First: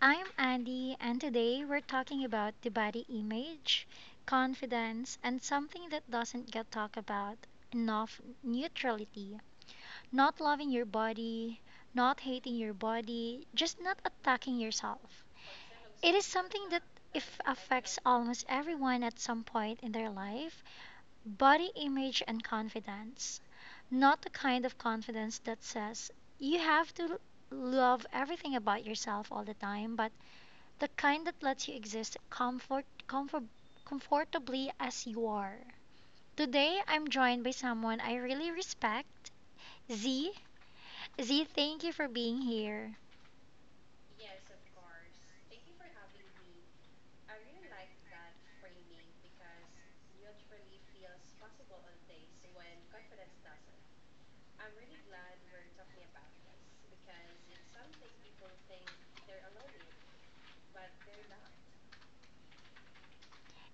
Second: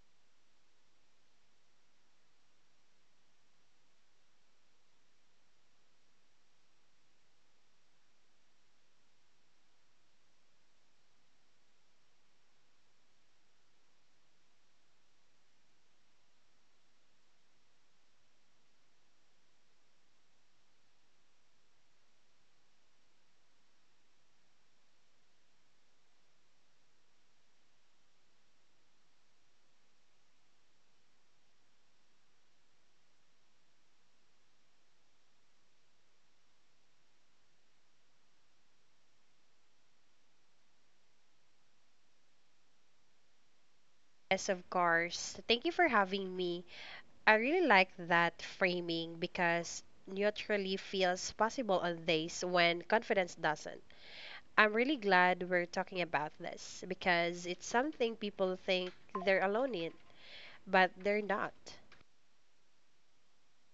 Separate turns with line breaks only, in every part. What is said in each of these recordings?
I'm Andy and today we're talking about the body image, confidence, and something that doesn't get talked about enough neutrality. Not loving your body, not hating your body, just not attacking yourself. It is something that if affects almost everyone at some point in their life, body image and confidence, not the kind of confidence that says you have to love everything about yourself all the time, but the kind that lets you exist comfortably as you are. Today, I'm joined by someone I really respect, Z. Z, thank you for being here.
Yes, of course. Thank you for having me. I really like that framing because neutrally feels possible on days when confidence doesn't. I'm really glad we're talking about this because it's something people think they're alone in, but they're not.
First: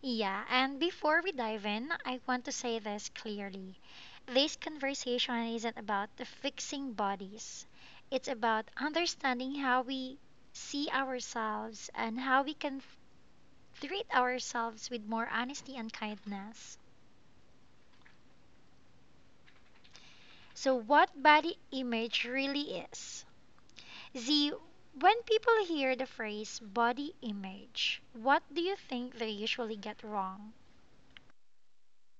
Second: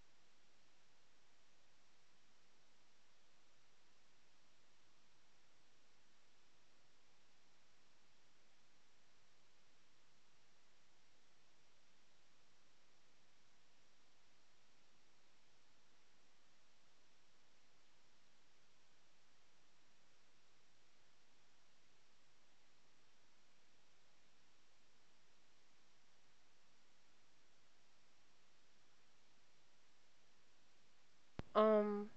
Yeah, and before we dive in, I want to say this clearly. This conversation isn't about the fixing bodies. It's about understanding how we see ourselves and how we can treat ourselves with more honesty and kindness. So, what body image really is? Z, when people hear the phrase body image, what do you think they usually get wrong?
Um,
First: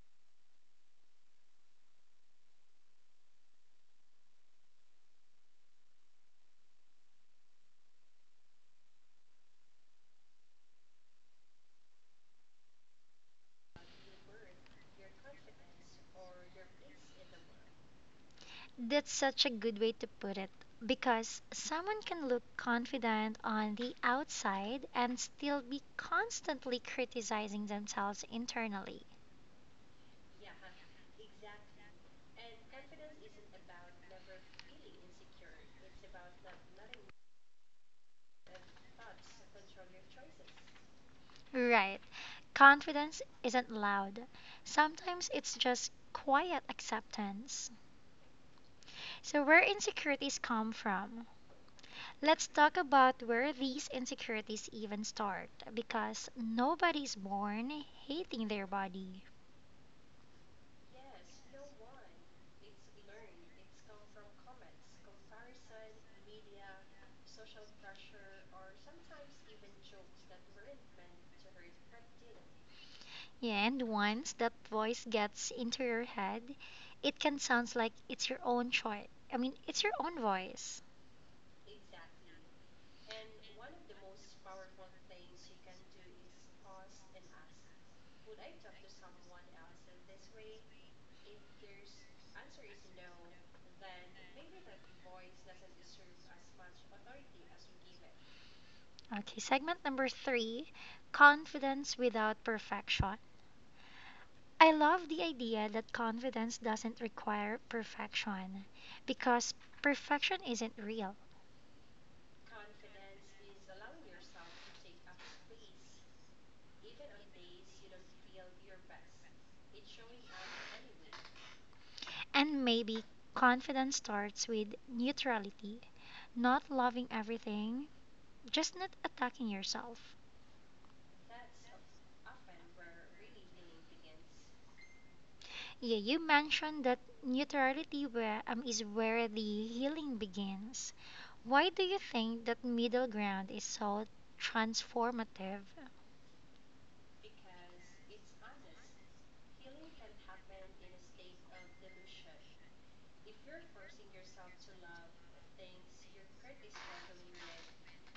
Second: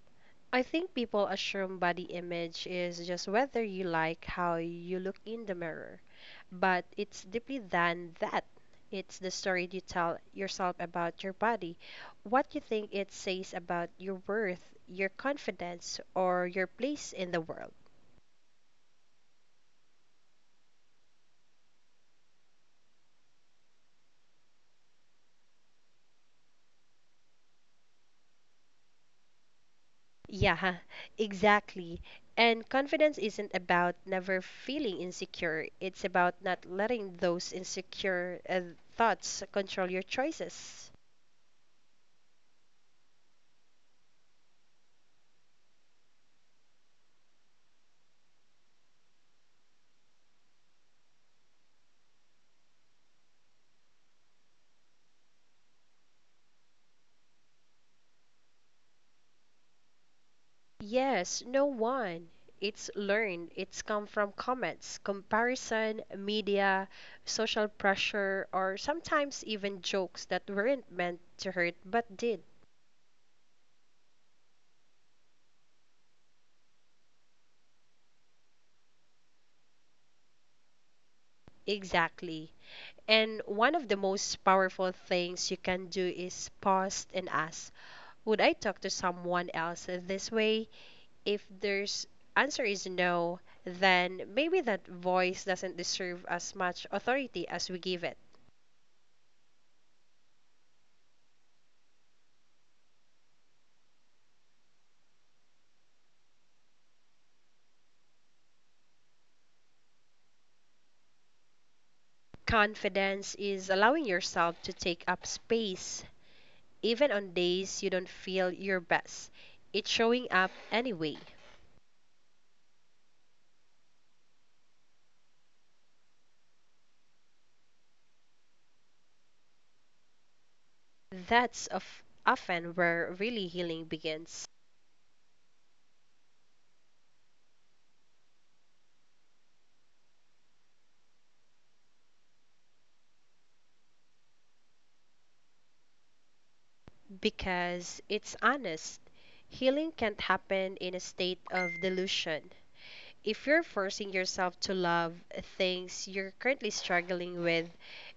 I think people assume body image is just whether you like how you look in the mirror, but it's deeply than that. It's the story you tell yourself about your body, what you think it says about your worth, your confidence, or your place in the world.
That's such a good way to put it because someone can look confident on the outside and still be constantly criticizing themselves internally.
Yeah, exactly. And confidence isn't about never feeling insecure, it's about not letting those insecure thoughts control your choices.
Right. Confidence isn't loud, sometimes it's just quiet acceptance. So, where insecurities come from? Let's talk about where these insecurities even start because nobody's born hating their body.
Yes, no one. It's learned. It's come from comments, comparison, media, social pressure, or sometimes even jokes that weren't meant to hurt but did.
Yeah, and once that voice gets into your head, it can sound like it's your own choice. I mean, it's your own voice.
Exactly. And one of the most powerful things you can do is pause and ask, would I talk to someone else this way? If there's answer is no, then maybe that voice doesn't deserve as much authority as we give it.
Okay, segment number three confidence without perfection. I love the idea that confidence doesn't require perfection because perfection isn't real.
Confidence is allowing yourself to take up space even on days you don't feel your best. It's showing up anyway.
And maybe confidence starts with neutrality, not loving everything, just not attacking yourself.
That's of often where really healing begins
Yeah, you mentioned that neutrality where, is where the healing begins. Why do you think that middle ground is so transformative?
because it's honest. Healing can't happen in a state of delusion. If you're forcing yourself to love things you're currently struggling with,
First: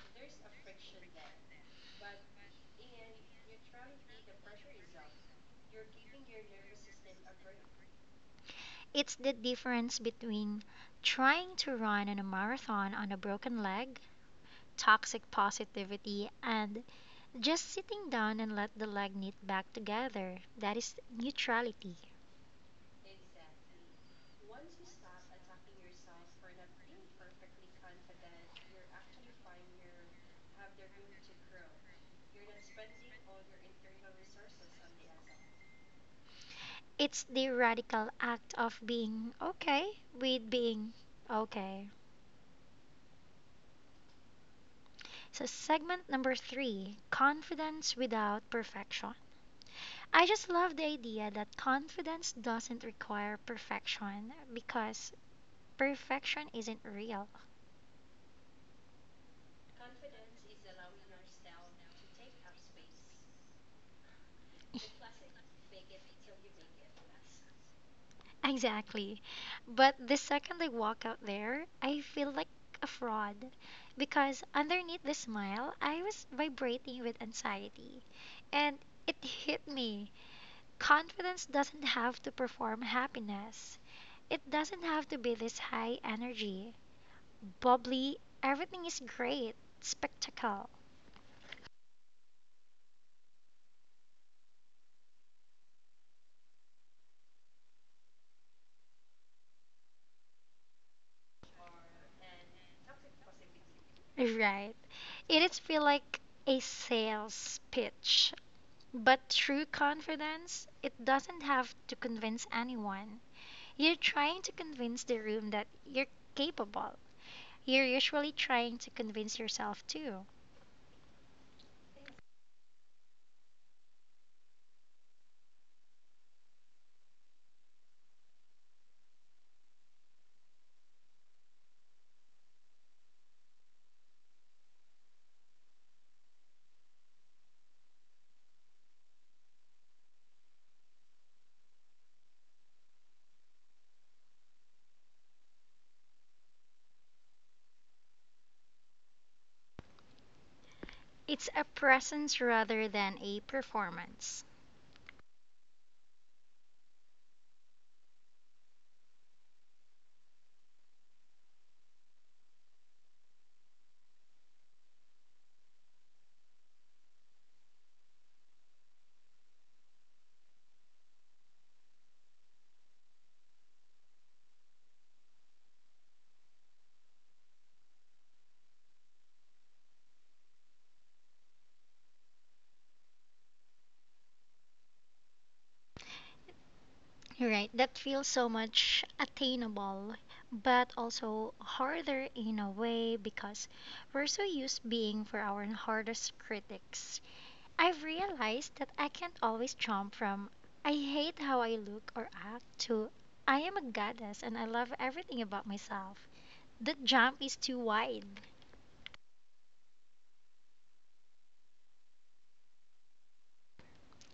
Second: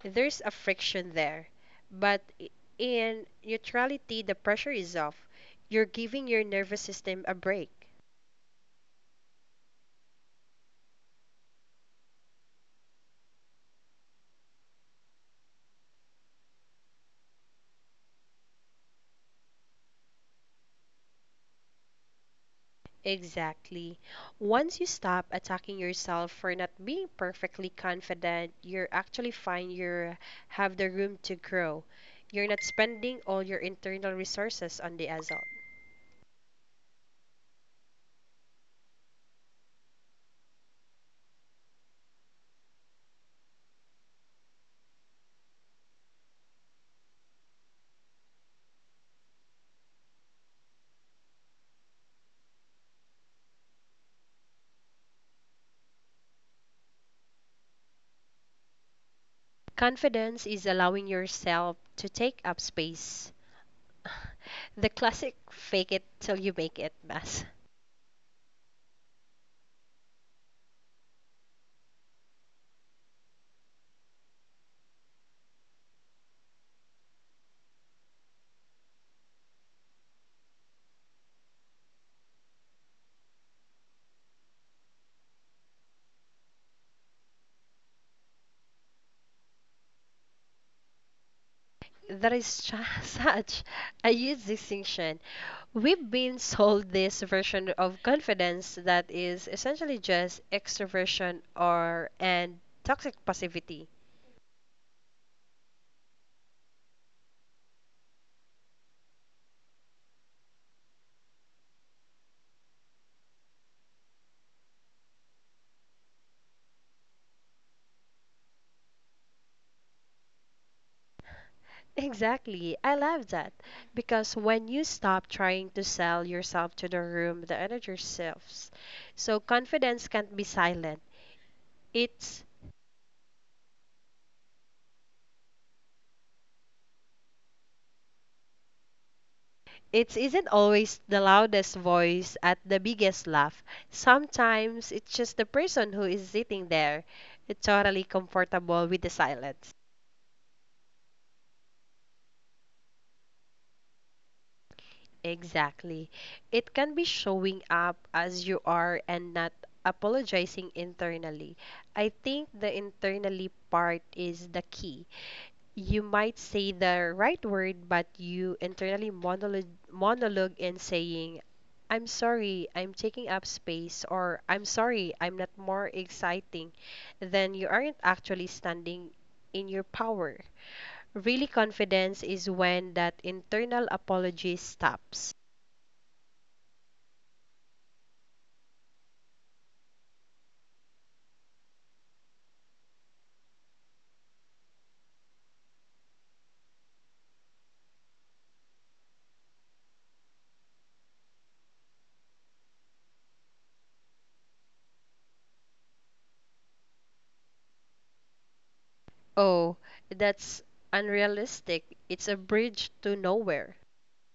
there's a friction there. But in neutrality, the pressure is off. You're giving your nervous system a break.
It's the difference between trying to run in a marathon on a broken leg, toxic positivity, and just sitting down and let the leg knit back together. That is neutrality.
Exactly. Once you stop attacking yourself for not being perfectly confident, you're actually find you have the room to grow. You're not spending all your internal resources on the assault.
It's the radical act of being okay with being okay. So, segment number three confidence without perfection. I just love the idea that confidence doesn't require perfection because perfection isn't real. Confidence
Confidence
is
is allowing
allowing ourselves
yourself
to
to
take
take
up
up
space.
space.
The
The
classic
classic
fake
fake
it
it
till
till
you
you make
make
it
it
mess.
lesson. Exactly. But the second I walk out there, I feel like a fraud because underneath the smile, I was vibrating with anxiety. And it hit me. Confidence doesn't have to perform happiness, it doesn't have to be this high energy, bubbly, everything is great, spectacle.
There is such a huge distinction. We've been sold this version of confidence that is essentially just extroversion or and toxic passivity.
Right. It is feel like a sales pitch. But true confidence, it doesn't have to convince anyone. You're trying to convince the room that you're capable. You're usually trying to convince yourself too.
Exactly. I love that. Because when you stop trying to sell yourself to the room, the energy shifts. So confidence can't be silent. It's It isn't always the loudest voice at the biggest laugh. Sometimes it's just the person who is sitting there, totally comfortable with the silence.
It's a presence rather than a performance,
Exactly. It can be showing up as you are and not apologizing internally. I think the internally part is the key. You might say the right word, but you internally monologue in saying, I'm sorry, I'm taking up space, or I'm sorry, I'm not more exciting, then you aren't actually standing in your power. Really, confidence is when that internal apology stops.
right? That feels so much attainable, but also harder in a way because we're so used being for our hardest critics, I've realized that I can't always jump from I hate how I look or act to I am a goddess and I love everything about myself. The jump is too wide.
Oh, that's unrealistic. It's a bridge to nowhere.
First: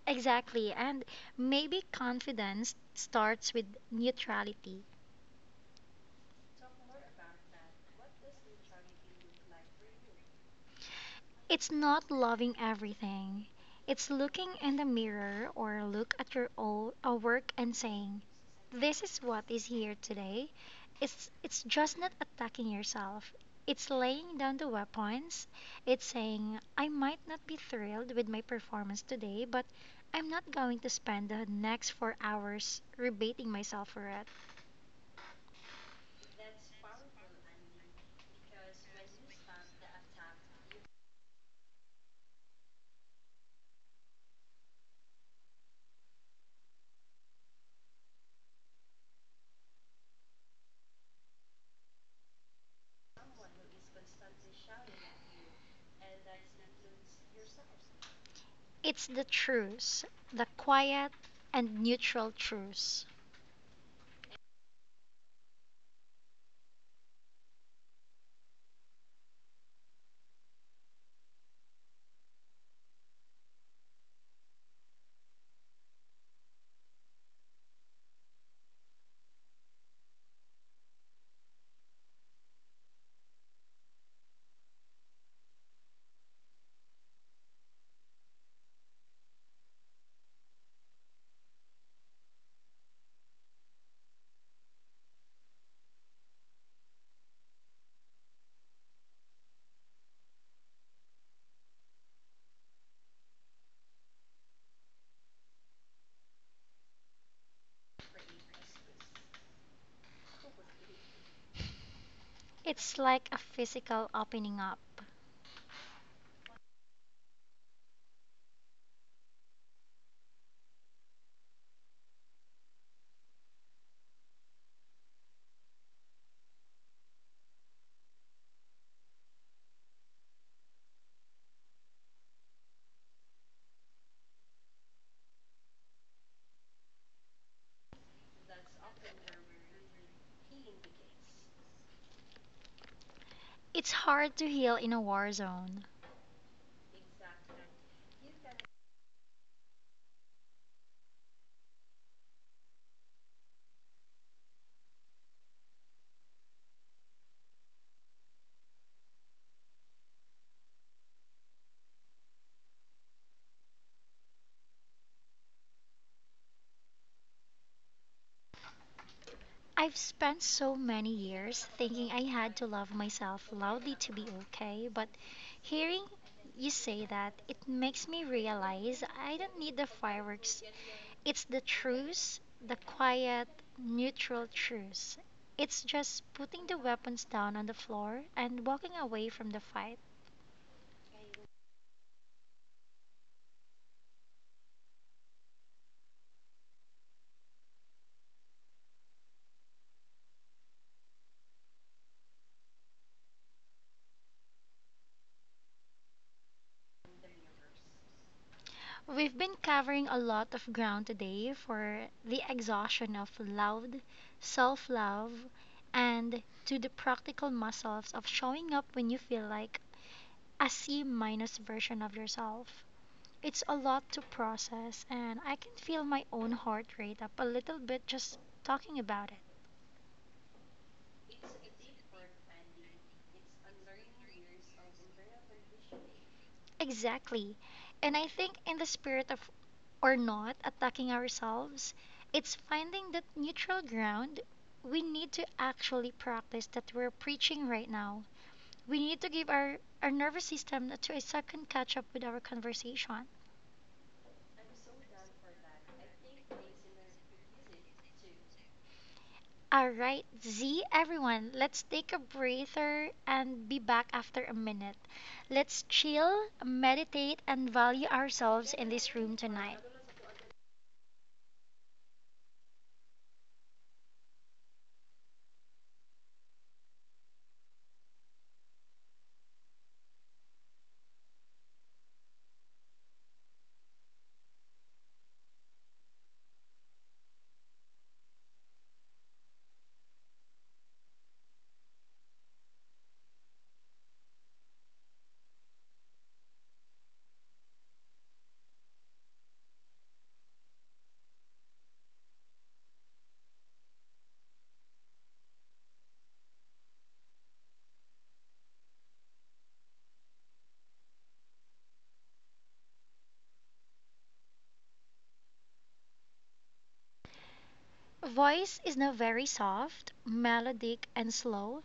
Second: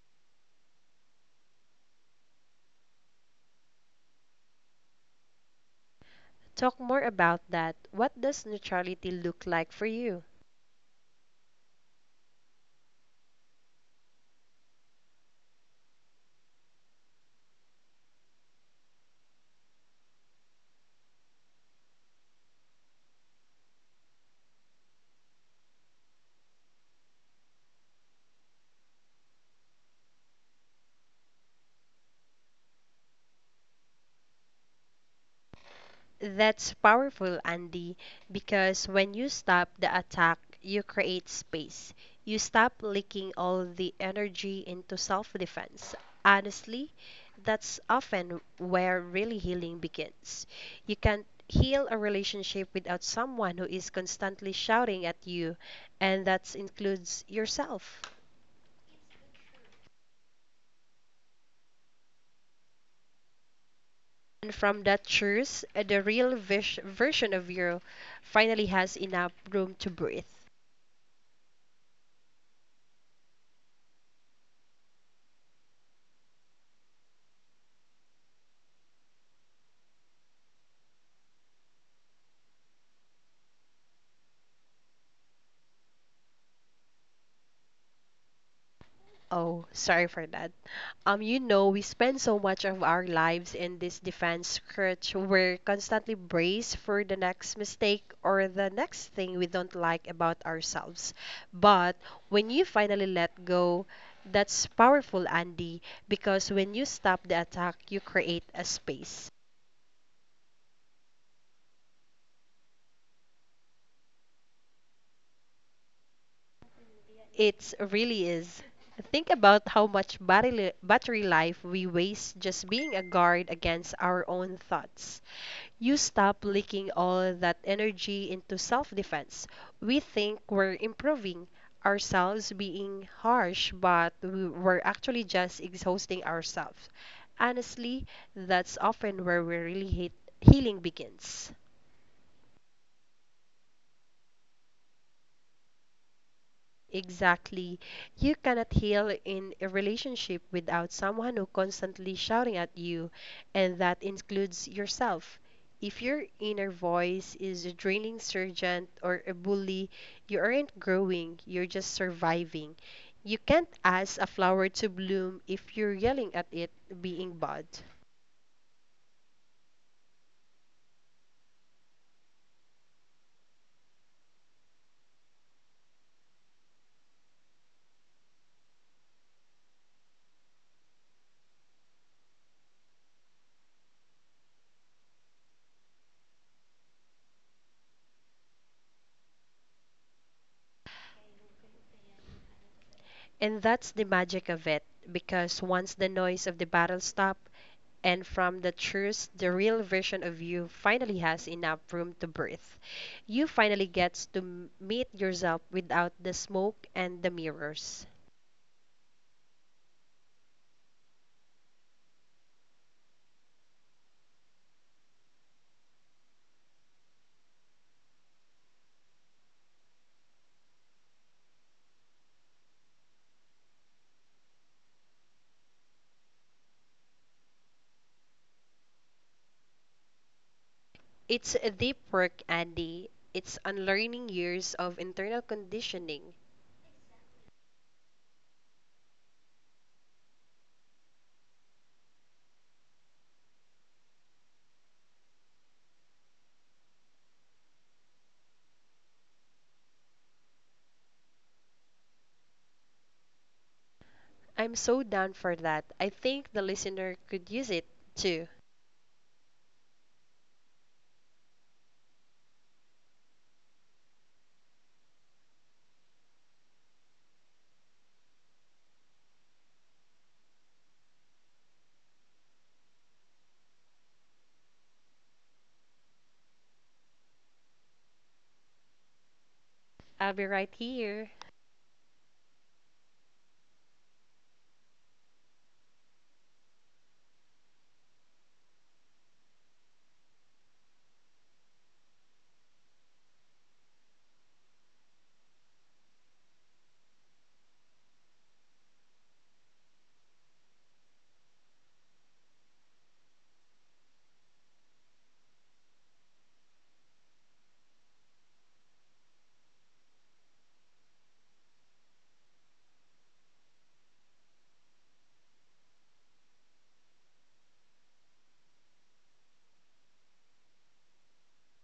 Exactly, and maybe confidence starts with neutrality.
Talk more about that. What does neutrality look like for you?
It's not loving everything. It's looking in the mirror or look at your own a work and saying, this is what is here today. It's just not attacking yourself. It's laying down the weapons. It's saying I might not be thrilled with my performance today, but I'm not going to spend the next 4 hours rebating myself for it.
That's powerful, Andy, because when you stop the attack, you create space. You stop leaking all the energy into self defense. Honestly, that's often where really healing begins. You can't heal a relationship without someone who is constantly shouting at you, and that includes yourself.
It's the truce, the quiet and neutral truce.
And from that truth, the real version of you finally has enough room to breathe. Oh, sorry for that. We spend so much of our lives in this defense stretch. We're constantly braced for the next mistake or the next thing we don't like about ourselves. But when you finally let go, that's powerful, Andy, because when you stop the attack, you create a space.
It's like a physical opening up.
It really is. Think about how much battery life we waste just being a guard against our own thoughts. You stop leaking all that energy into self defense. We think we're improving ourselves being harsh, but we're actually just exhausting ourselves. Honestly, that's often where we really hate healing begins.
It's hard to heal in a war zone.
Exactly. You cannot heal in a relationship without someone who constantly shouting at you, and that includes yourself. If your inner voice is a draining sergeant or a bully, you aren't growing, you're just surviving. You can't ask a flower to bloom if you're yelling at it being bad.
I've spent so many years thinking I had to love myself loudly to be okay, but hearing you say that, it makes me realize I don't need the fireworks. It's the truce, the quiet, neutral truce. It's just putting the weapons down on the floor and walking away from the fight.
And that's the magic of it, because once the noise of the battle stops, and from the truth, the real version of you finally has enough room to breathe. You finally gets to meet yourself without the smoke and the mirrors.
We've been covering a lot of ground today for the exhaustion of loud self love and to the practical muscles of showing up when you feel like a C minus version of yourself. It's a lot to process, and I can feel my own heart rate up a little bit just talking about it.
It's a deep work, Andy. It's unlearning years of internal conditioning.
Exactly. And I think in the spirit of or not attacking ourselves, it's finding that neutral ground. We need to actually practice that we're preaching right now. We need to give our nervous system to a second catch up with our conversation.
I'm so down for that. I think the listener could use it too.
All right, Z, everyone, let's take a breather and be back after a minute. Let's chill, meditate, and value ourselves in this room tonight.
I'll be right here.
Voice is now very soft, melodic, and slow.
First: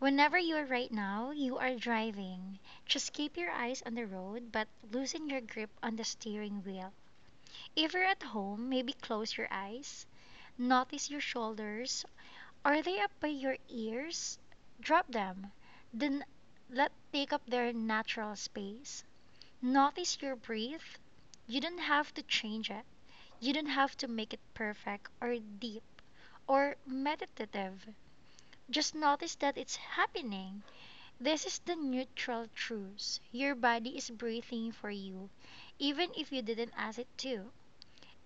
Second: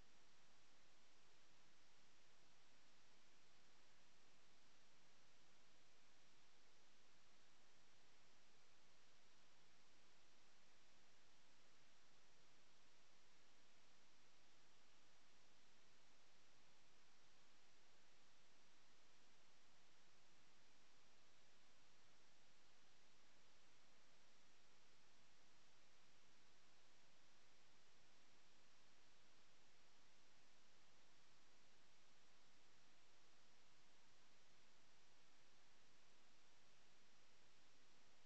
Whenever you are right now, you are driving. Just keep your eyes on the road, but loosen your grip on the steering wheel. If you're at home, maybe close your eyes. Notice your shoulders. Are they up by your ears? Drop them. Then let take up their natural space. Notice your breath. You don't have to change it. You don't have to make it perfect or deep or meditative. Just notice that it's happening. This is the neutral truth. Your body is breathing for you, even if you didn't ask it to.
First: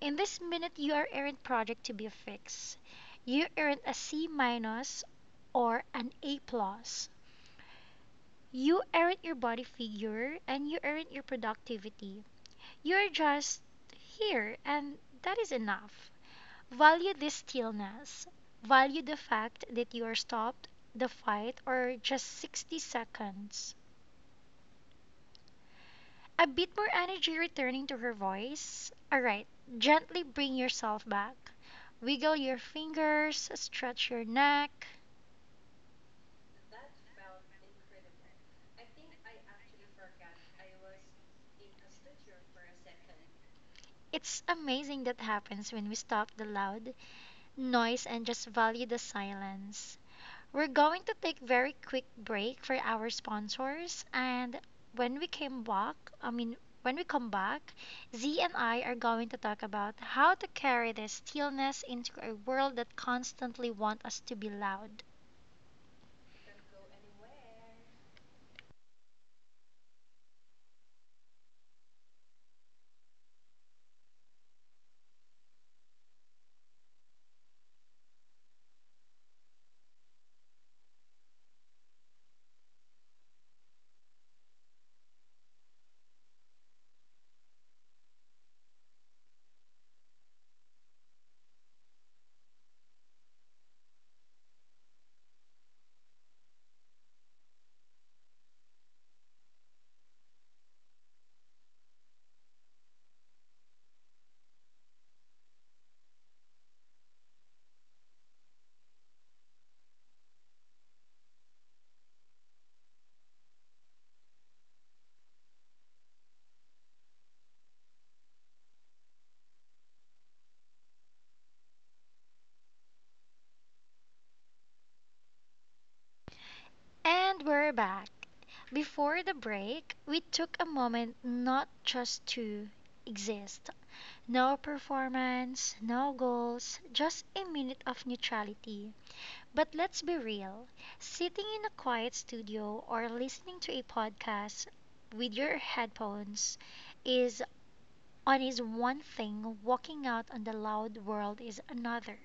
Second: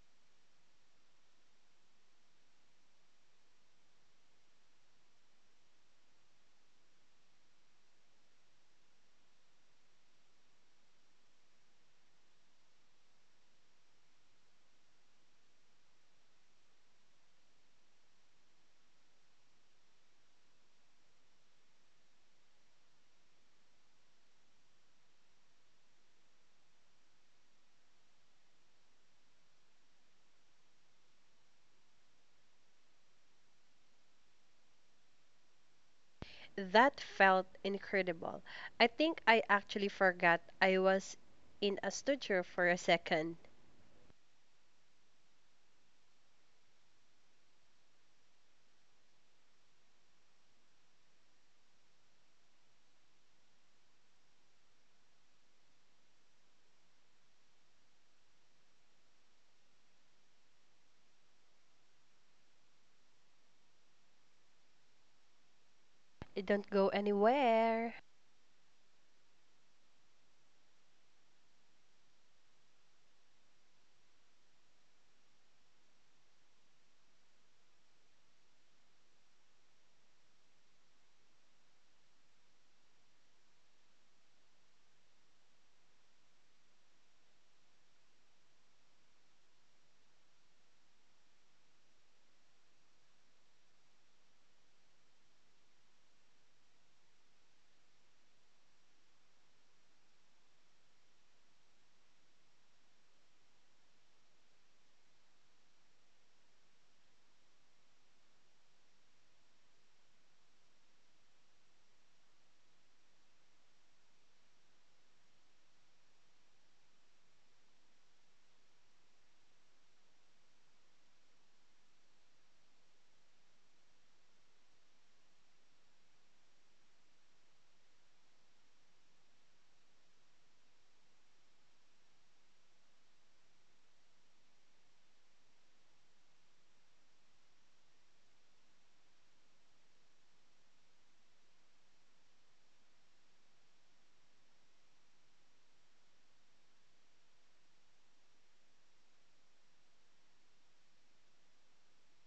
In this minute, you are aren't project to be fixed. You aren't a C minus or an A plus. You aren't your body figure and you aren't your productivity. You're just here, and that is enough. Value this stillness. Value the fact that you are stopped the fight or just 60 seconds. A bit more energy returning to her voice. Alright, gently bring yourself back. Wiggle your fingers, stretch your neck,
That felt incredible. I think I actually forgot I was in a studio for a second.
it's amazing that happens when we stop the loud noise and just value the silence. We're going to take very quick break for our sponsors and when we came back, I mean when we come back, Z and I are going to talk about how to carry this stillness into a world that constantly wants us to be loud.
It don't go anywhere.
And we're back. Before the break, we took a moment not just to exist, no performance, no goals, just a minute of neutrality. But let's be real sitting in a quiet studio or listening to a podcast with your headphones is on is one thing, walking out on the loud world is another.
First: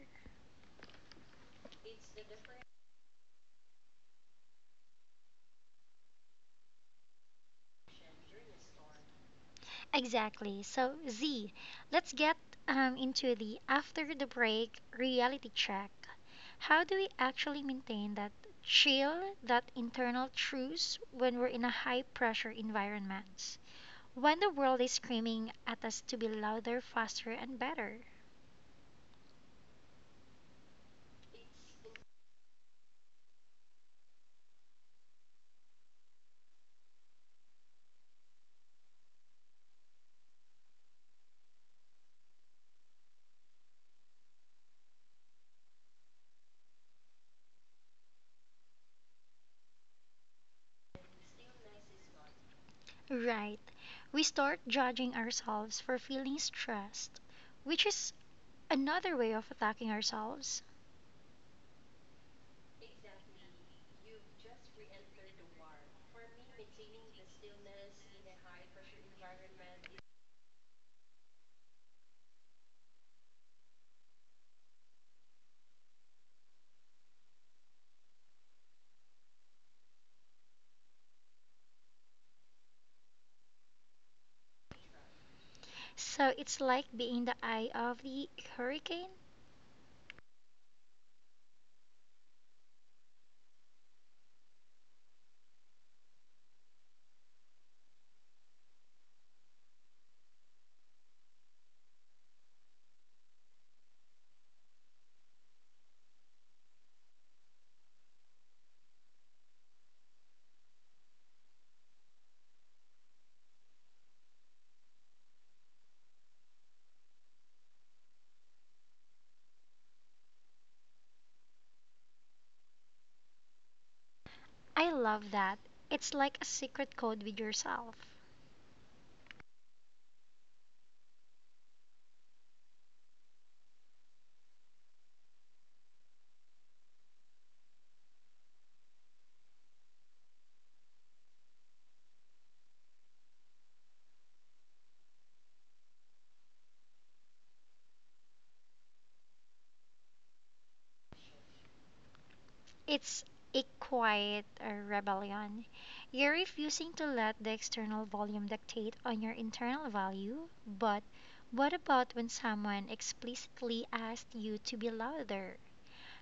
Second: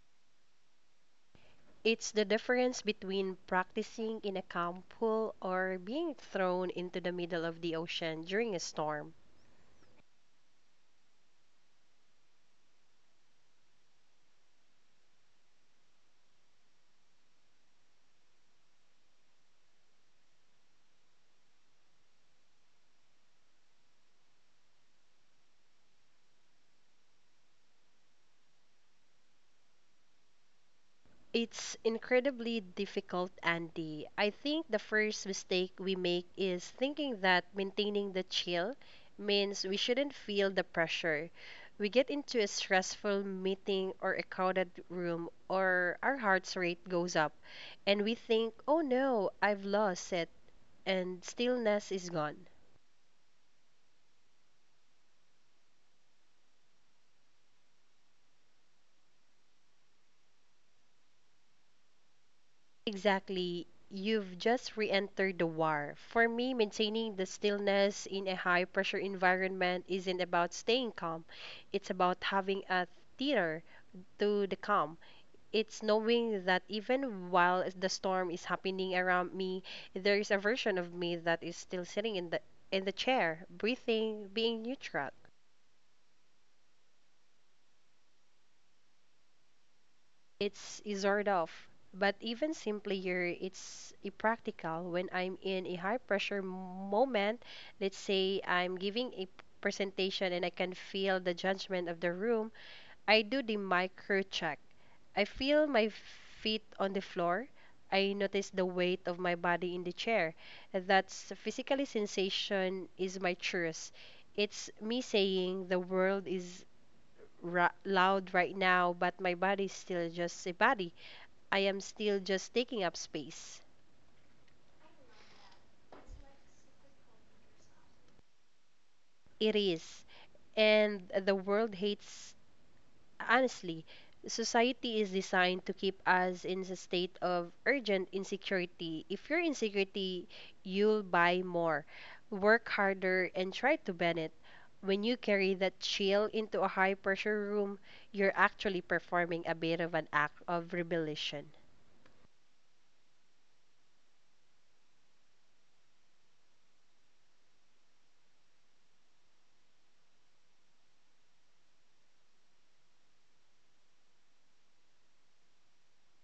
It's the difference between practicing in a calm pool or being thrown into the middle of the ocean during a storm.
Exactly. So, Z, let's get into the after the break reality check. How do we actually maintain that chill, that internal truce when we're in a high pressure environment? When the world is screaming at us to be louder, faster, and better?
It's incredibly difficult, Andy. I think the first mistake we make is thinking that maintaining the chill means we shouldn't feel the pressure. We get into a stressful meeting or a crowded room, or our heart rate goes up, and we think, oh no, I've lost it. And stillness is gone.
Right. We start judging ourselves for feeling stressed, which is another way of attacking ourselves.
Exactly. You've just re entered the war. For me, maintaining the stillness in a high pressure environment isn't about staying calm, it's about having a theater to the calm. It's knowing that even while the storm is happening around me, there is a version of me that is still sitting in the chair, breathing, being neutral.
So it's like being the eye of the hurricane.
It's a sort of, but even simpler, it's a practical. When I'm in a high pressure moment, let's say I'm giving a presentation and I can feel the judgment of the room, I do the micro check. I feel my feet on the floor. I notice the weight of my body in the chair. That's physically sensation is my truth. It's me saying the world is loud right now, but my body is still just a body. I am still just taking up space.
I love that. It's like a secret code with yourself.
It is. And the world hates, honestly, society is designed to keep us in a state of urgent insecurity. If you're insecurity, you'll buy more, work harder, and try to bend it. When you carry that chill into a high pressure room, you're actually performing a bit of an act of rebellion.
It's a quiet rebellion. You're refusing to let the external volume dictate on your internal value, but what about when someone explicitly asked you to be louder?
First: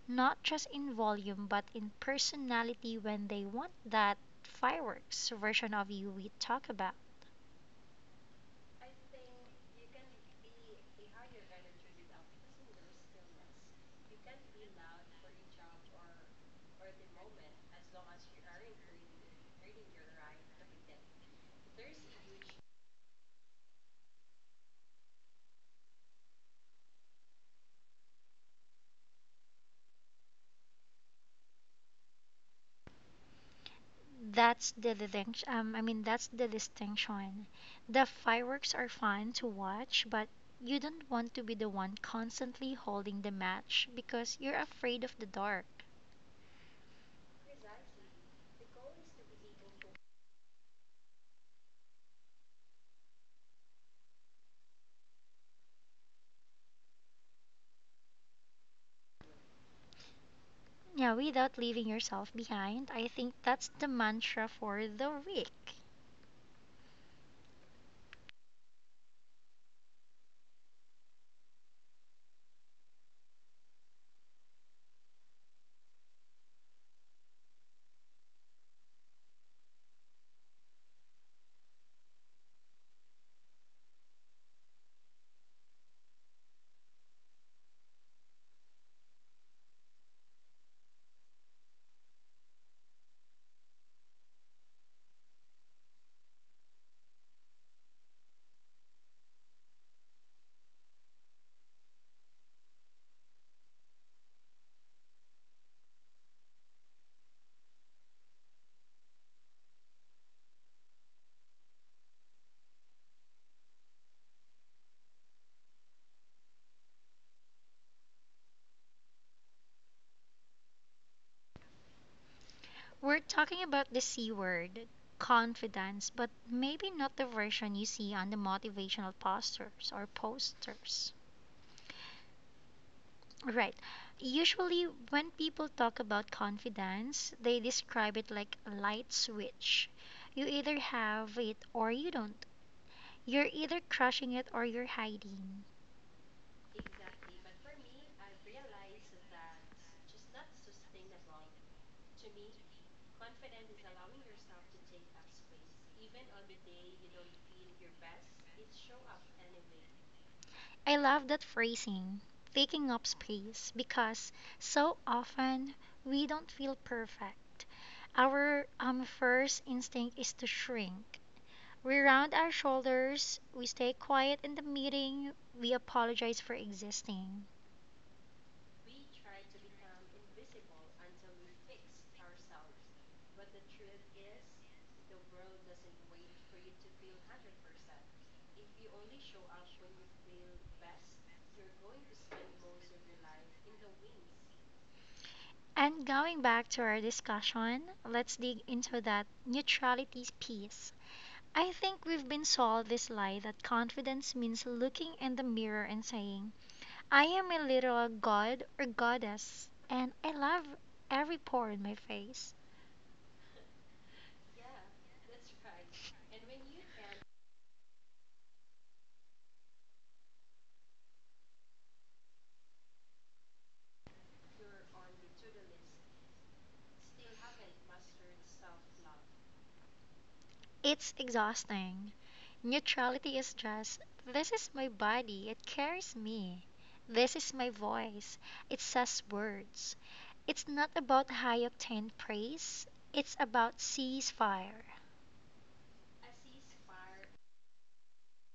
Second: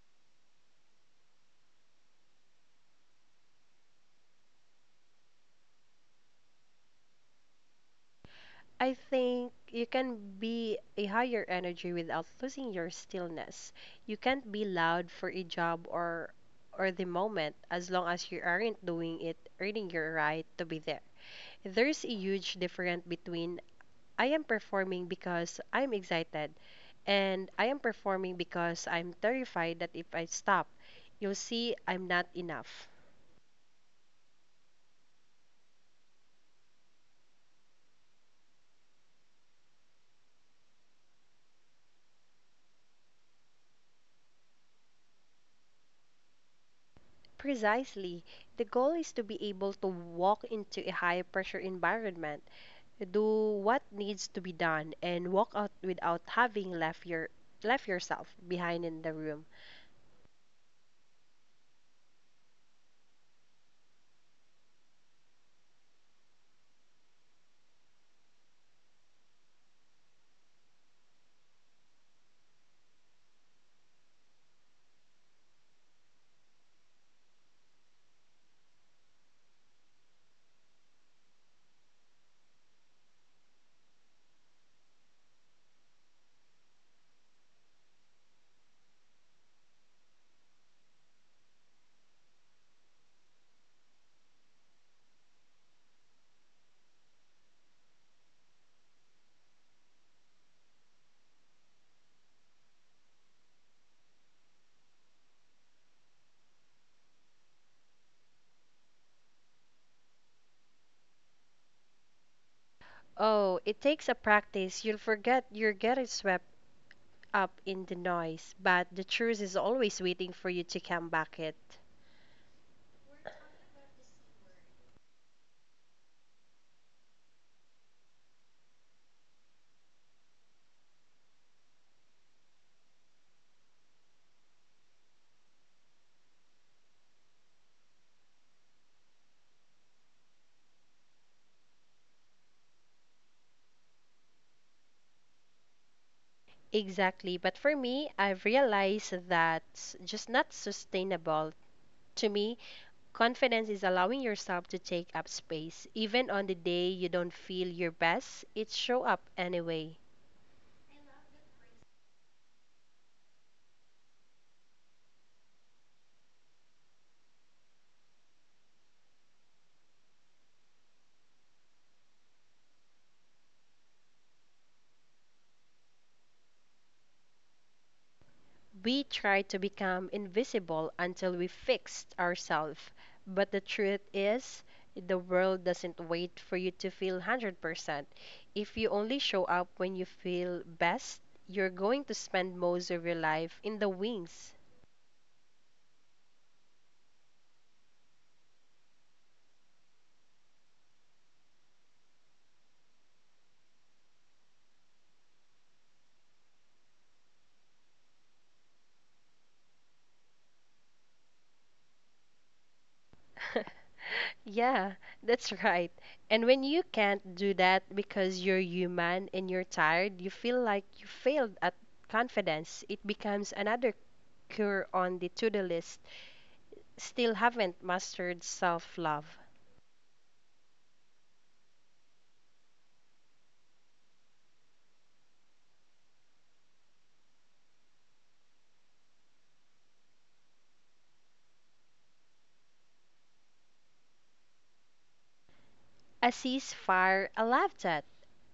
Not just in volume, but in personality when they want that fireworks version of you we talk about.
I think you can be a higher energy without losing your stillness. You can't be loud for a job or the moment as long as you aren't doing it earning your right to be there. There's a huge difference between I am performing because I'm excited and I am performing because I'm terrified that if I stop, you'll see I'm not enough.
That's the distinction. I mean, that's the distinction. The fireworks are fun to watch, but you don't want to be the one constantly holding the match because you're afraid of the dark.
Precisely. The goal is to be able to walk into a high pressure environment, do what needs to be done, and walk out without having left yourself behind in the room.
Yeah, without leaving yourself behind, I think that's the mantra for the week.
Oh, it takes a practice. You'll forget you're getting swept up in the noise, but the truth is always waiting for you to come back it.
We're talking about the C word, confidence, but maybe not the version you see on the motivational posters or posters. Right. Usually, when people talk about confidence, they describe it like a light switch. You either have it or you don't. You're either crushing it or you're hiding.
Exactly. But for me, I've realized that's just not sustainable. To me, confidence is allowing yourself to take up space. Even on the day you don't feel your best, it show up anyway.
I love that phrasing, taking up space, because so often we don't feel perfect. Our first instinct is to shrink. We round our shoulders, we stay quiet in the meeting, we apologize for existing.
We try to become invisible until we fixed ourselves. But the truth is, the world doesn't wait for you to feel 100%. If you only show up when you feel best, you're going to spend most of your life in the wings.
And going back to our discussion, let's dig into that neutrality piece. I think we've been sold this lie that confidence means looking in the mirror and saying, I am a literal god or goddess, and I love every pore in my face.
Yeah, that's right. And when you can't do that because you're human and you're tired, you feel like you failed at confidence. It becomes another cure on the to-do list. Still haven't mastered self-love.
It's exhausting. Neutrality is just this is my body, it carries me. This is my voice, it says words. It's not about high octane praise, it's about ceasefire.
A ceasefire, I love that.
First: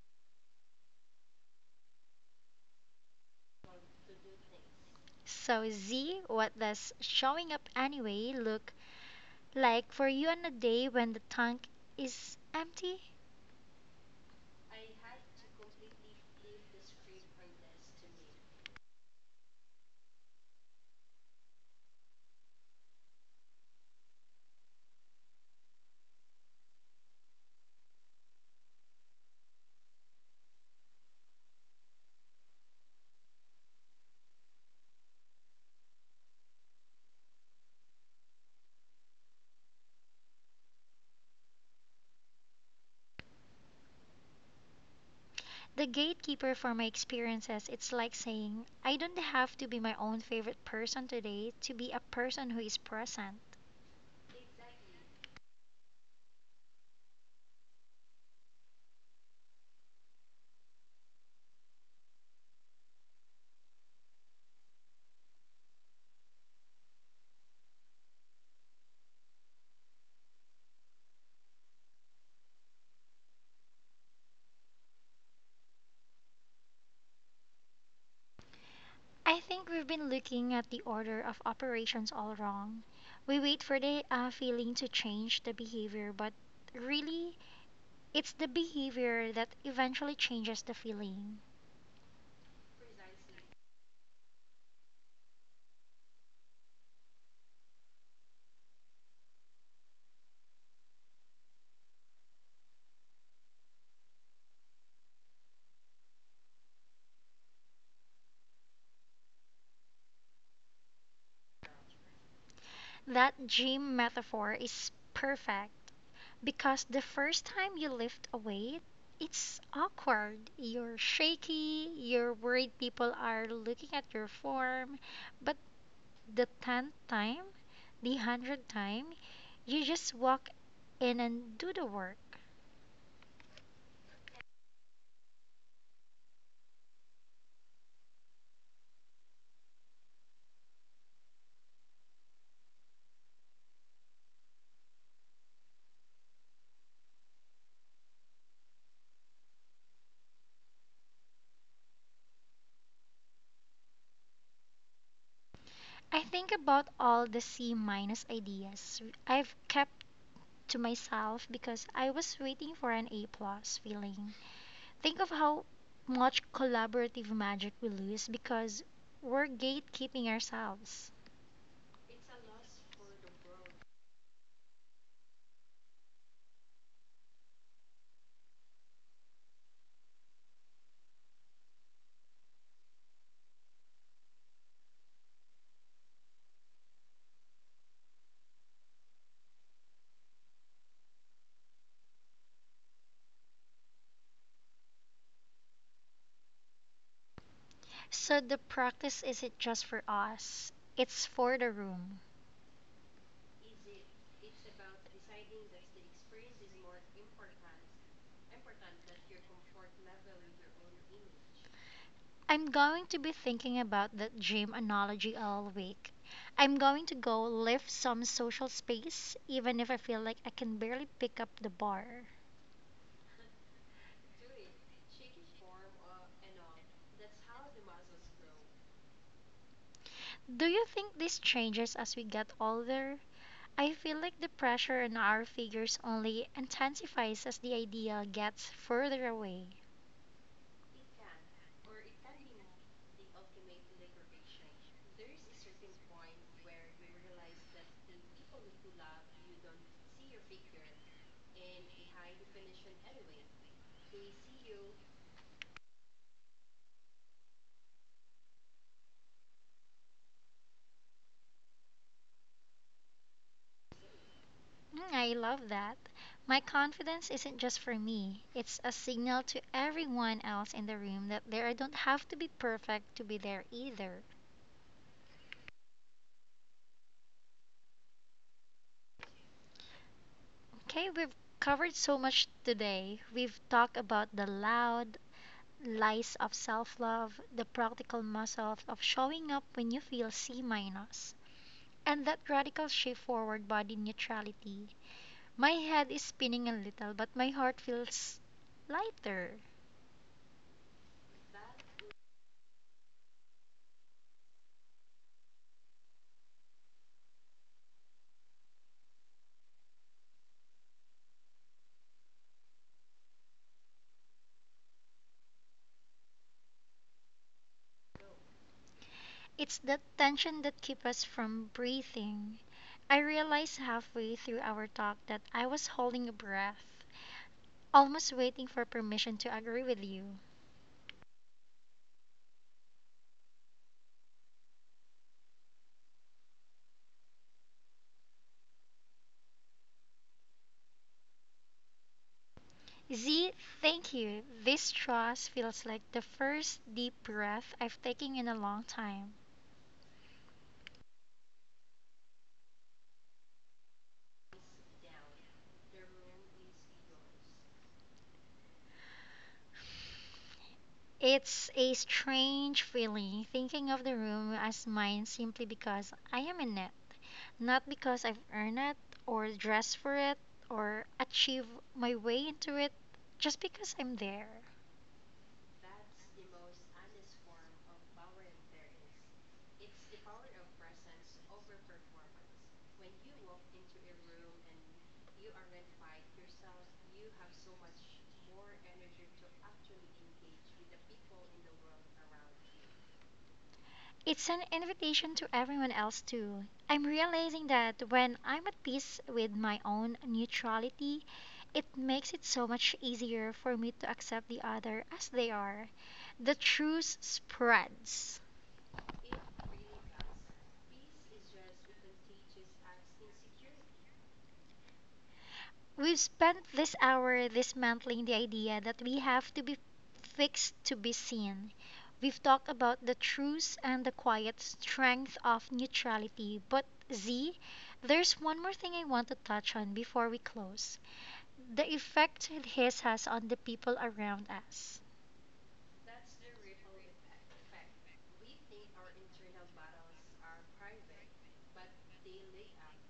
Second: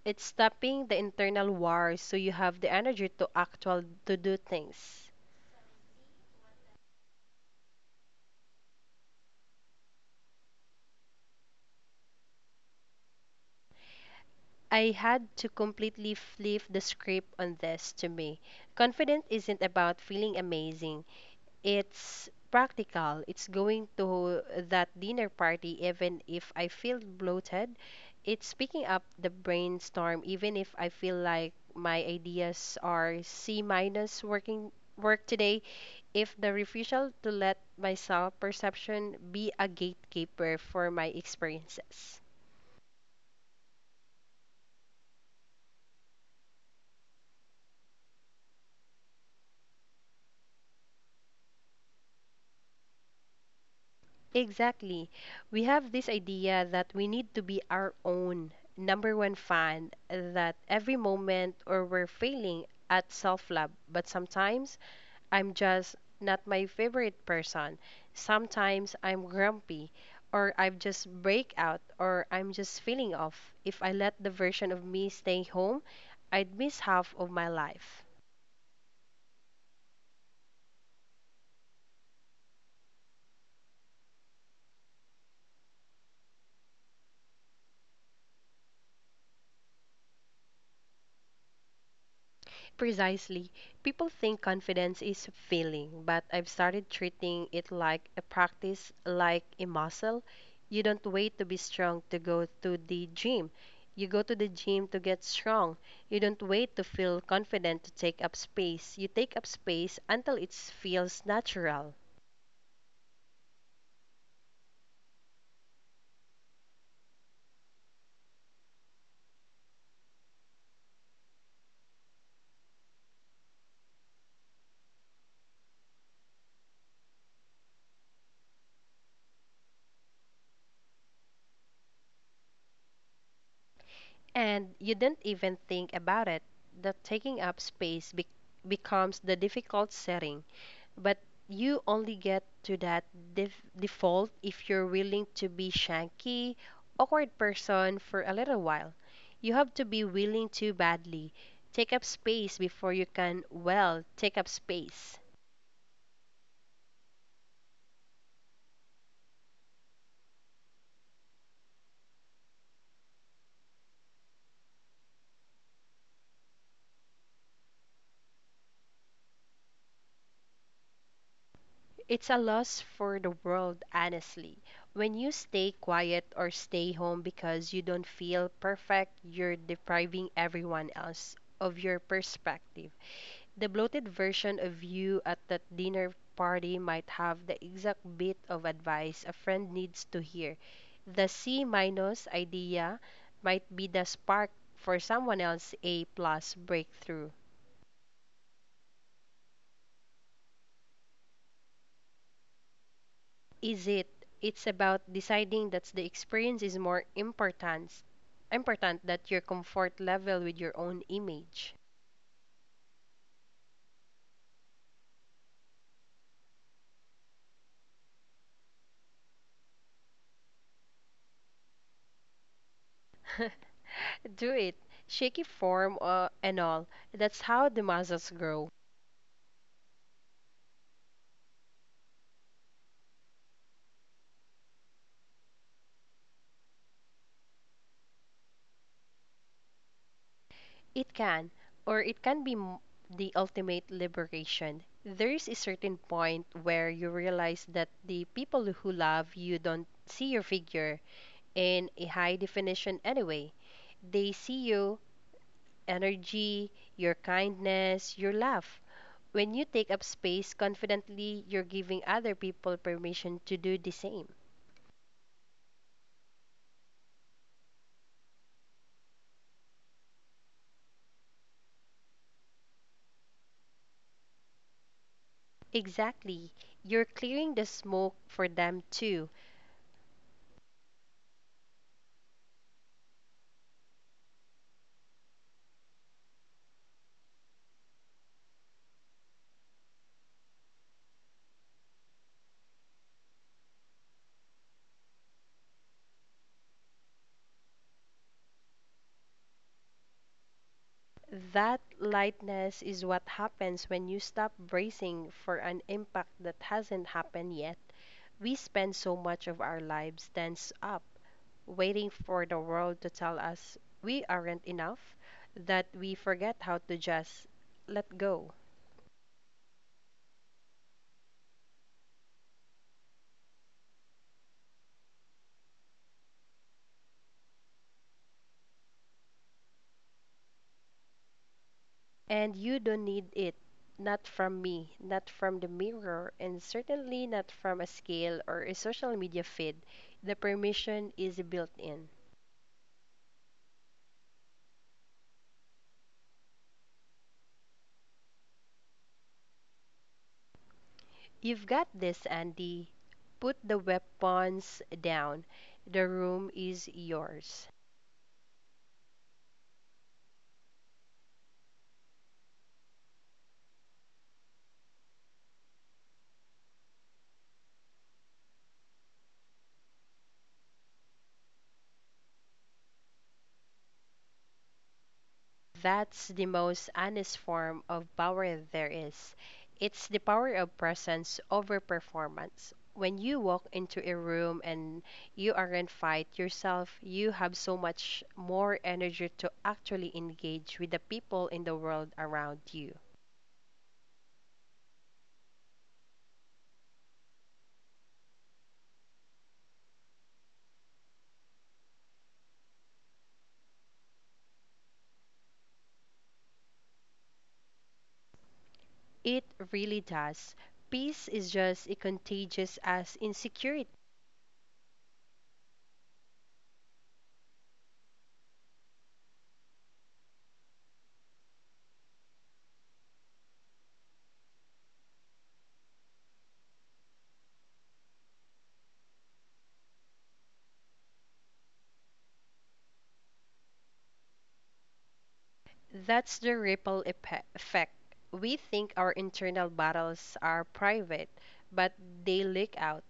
It's stopping the internal war so you have the energy to actual to do things.
So, Z, what does showing up anyway look like for you on a day when the tank is empty?
I had to completely flip the script on this to me. Confident isn't about feeling amazing. It's practical. It's going to that dinner party, even if I feel bloated. It's picking up the brainstorm, even if I feel like my ideas are C minus work today. If the refusal to let my self perception be a gatekeeper for my experiences.
The gatekeeper for my experiences, it's like saying, I don't have to be my own favorite person today to be a person who is present.
Exactly. We have this idea that we need to be our own number one fan, that every moment or we're failing at self-love. But sometimes I'm just not my favorite person. Sometimes I'm grumpy, or I just break out, or I'm just feeling off. If I let the version of me stay home, I'd miss half of my life.
I think we've been looking at the order of operations all wrong. We wait for the feeling to change the behavior, but really, it's the behavior that eventually changes the feeling.
Precisely. People think confidence is a feeling, but I've started treating it like a practice, like a muscle. You don't wait to be strong to go to the gym. You go to the gym to get strong. You don't wait to feel confident to take up space. You take up space until it feels natural.
That gym metaphor is perfect because the first time you lift a weight, it's awkward. You're shaky, you're worried people are looking at your form, but the 10th time, the 100th time, you just walk in and do the work.
And you don't even think about it. The taking up space becomes the difficult setting. But you only get to that default if you're willing to be shanky, awkward person for a little while. You have to be willing to badly take up space before you can, well, take up space.
I think about all the C minus ideas I've kept to myself because I was waiting for an A plus feeling. Think of how much collaborative magic we lose because we're gatekeeping ourselves.
It's a loss for the world, honestly. When you stay quiet or stay home because you don't feel perfect, you're depriving everyone else of your perspective. The bloated version of you at that dinner party might have the exact bit of advice a friend needs to hear. The C minus idea might be the spark for someone else's A plus breakthrough.
So the practice isn't just for us, it's for the room.
Is it? It's about deciding that the experience is more important important than your comfort level with your own image.
I'm going to be thinking about that gym analogy all week. I'm going to go lift some social space, even if I feel like I can barely pick up the bar.
Do it shaky form and all that's how the muscles grow.
Do you think this changes as we get older? I feel like the pressure on our figures only intensifies as the ideal gets further away.
It can, or it can be the ultimate liberation. There is a certain point where you realize that the people who love you don't see your figure in a high definition anyway. They see you, energy, your kindness, your laugh. When you take up space confidently, you're giving other people permission to do the same.
Mm, I love that. My confidence isn't just for me, it's a signal to everyone else in the room that they don't have to be perfect to be there either.
Exactly. You're clearing the smoke for them too.
Okay, we've covered so much today. We've talked about the loud lies of self love, the practical muscle of showing up when you feel C minus, and that radical shift forward body neutrality. My head is spinning a little, but my heart feels lighter.
That lightness is what happens when you stop bracing for an impact that hasn't happened yet. We spend so much of our lives tense up, waiting for the world to tell us we aren't enough, that we forget how to just let go.
It's that tension that keeps us from breathing. I realized halfway through our talk that I was holding a breath, almost waiting for permission to agree with you.
And you don't need it, not from me, not from the mirror, and certainly not from a scale or a social media feed. The permission is built in.
Z, thank you. This trust feels like the first deep breath I've taken in a long time.
You've got this, Andy. Put the weapons down. The room is yours.
It's a strange feeling thinking of the room as mine simply because I am in it, not because I've earned it or dressed for it or achieved my way into it, just because I'm there.
That's the most honest form of power there is. It's the power of presence over performance. When you walk into a room and you aren't fight yourself, you have so much more energy to actually engage with the people in the world around you.
It's an invitation to everyone else, too. I'm realizing that when I'm at peace with my own neutrality, it makes it so much easier for me to accept the other as they are. The truth spreads.
It really does. Peace is just as contagious as insecurity.
We've spent this hour dismantling the idea that we have to be fixed to be seen. We've talked about the truths and the quiet strength of neutrality. But, Z, there's one more thing I want to touch on before we close the effect his has on the people around us.
That's the ripple effect. We think our internal battles are private, but they leak out.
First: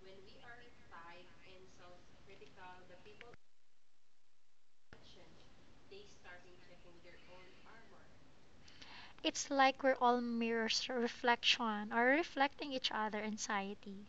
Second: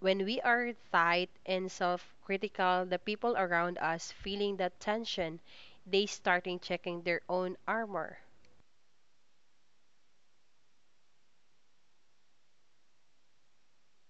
When we are tight and self critical, the people around us feeling that tension, they starting checking their own armor.
It's like we're all mirrors, reflection, or reflecting each other anxiety.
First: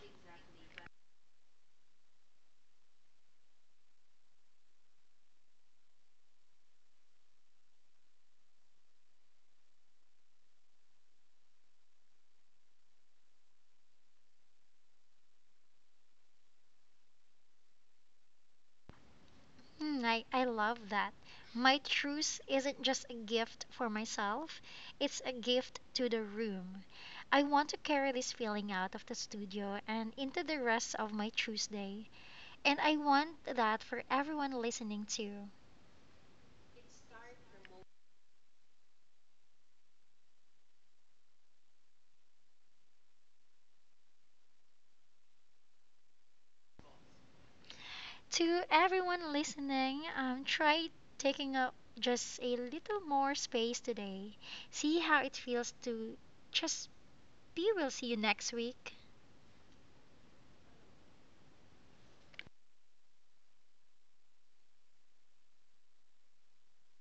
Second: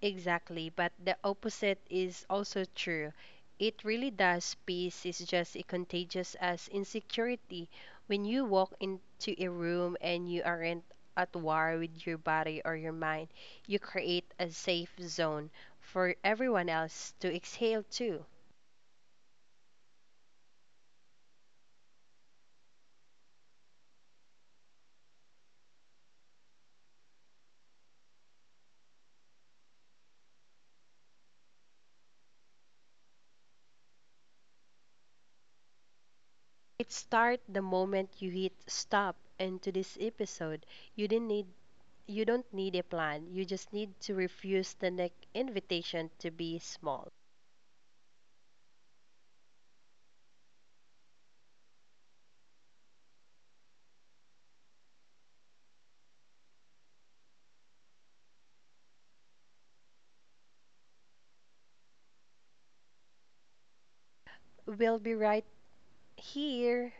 Exactly, but the opposite is also true. It really does. Peace is just as contagious as insecurity. When you walk into a room and you aren't at war with your body or your mind, you create a safe zone for everyone else to exhale to.
I love that. My truce isn't just a gift for myself, it's a gift to the room. I want to carry this feeling out of the studio and into the rest of my Tuesday. And I want that for everyone listening too.
It start the moment you hit stop and to this episode. You didn't need you don't need a plan. You just need to refuse the next invitation to be small.
To everyone listening, try taking up just a little more space today. See how it feels to just be. We'll see you next week.
We'll be right here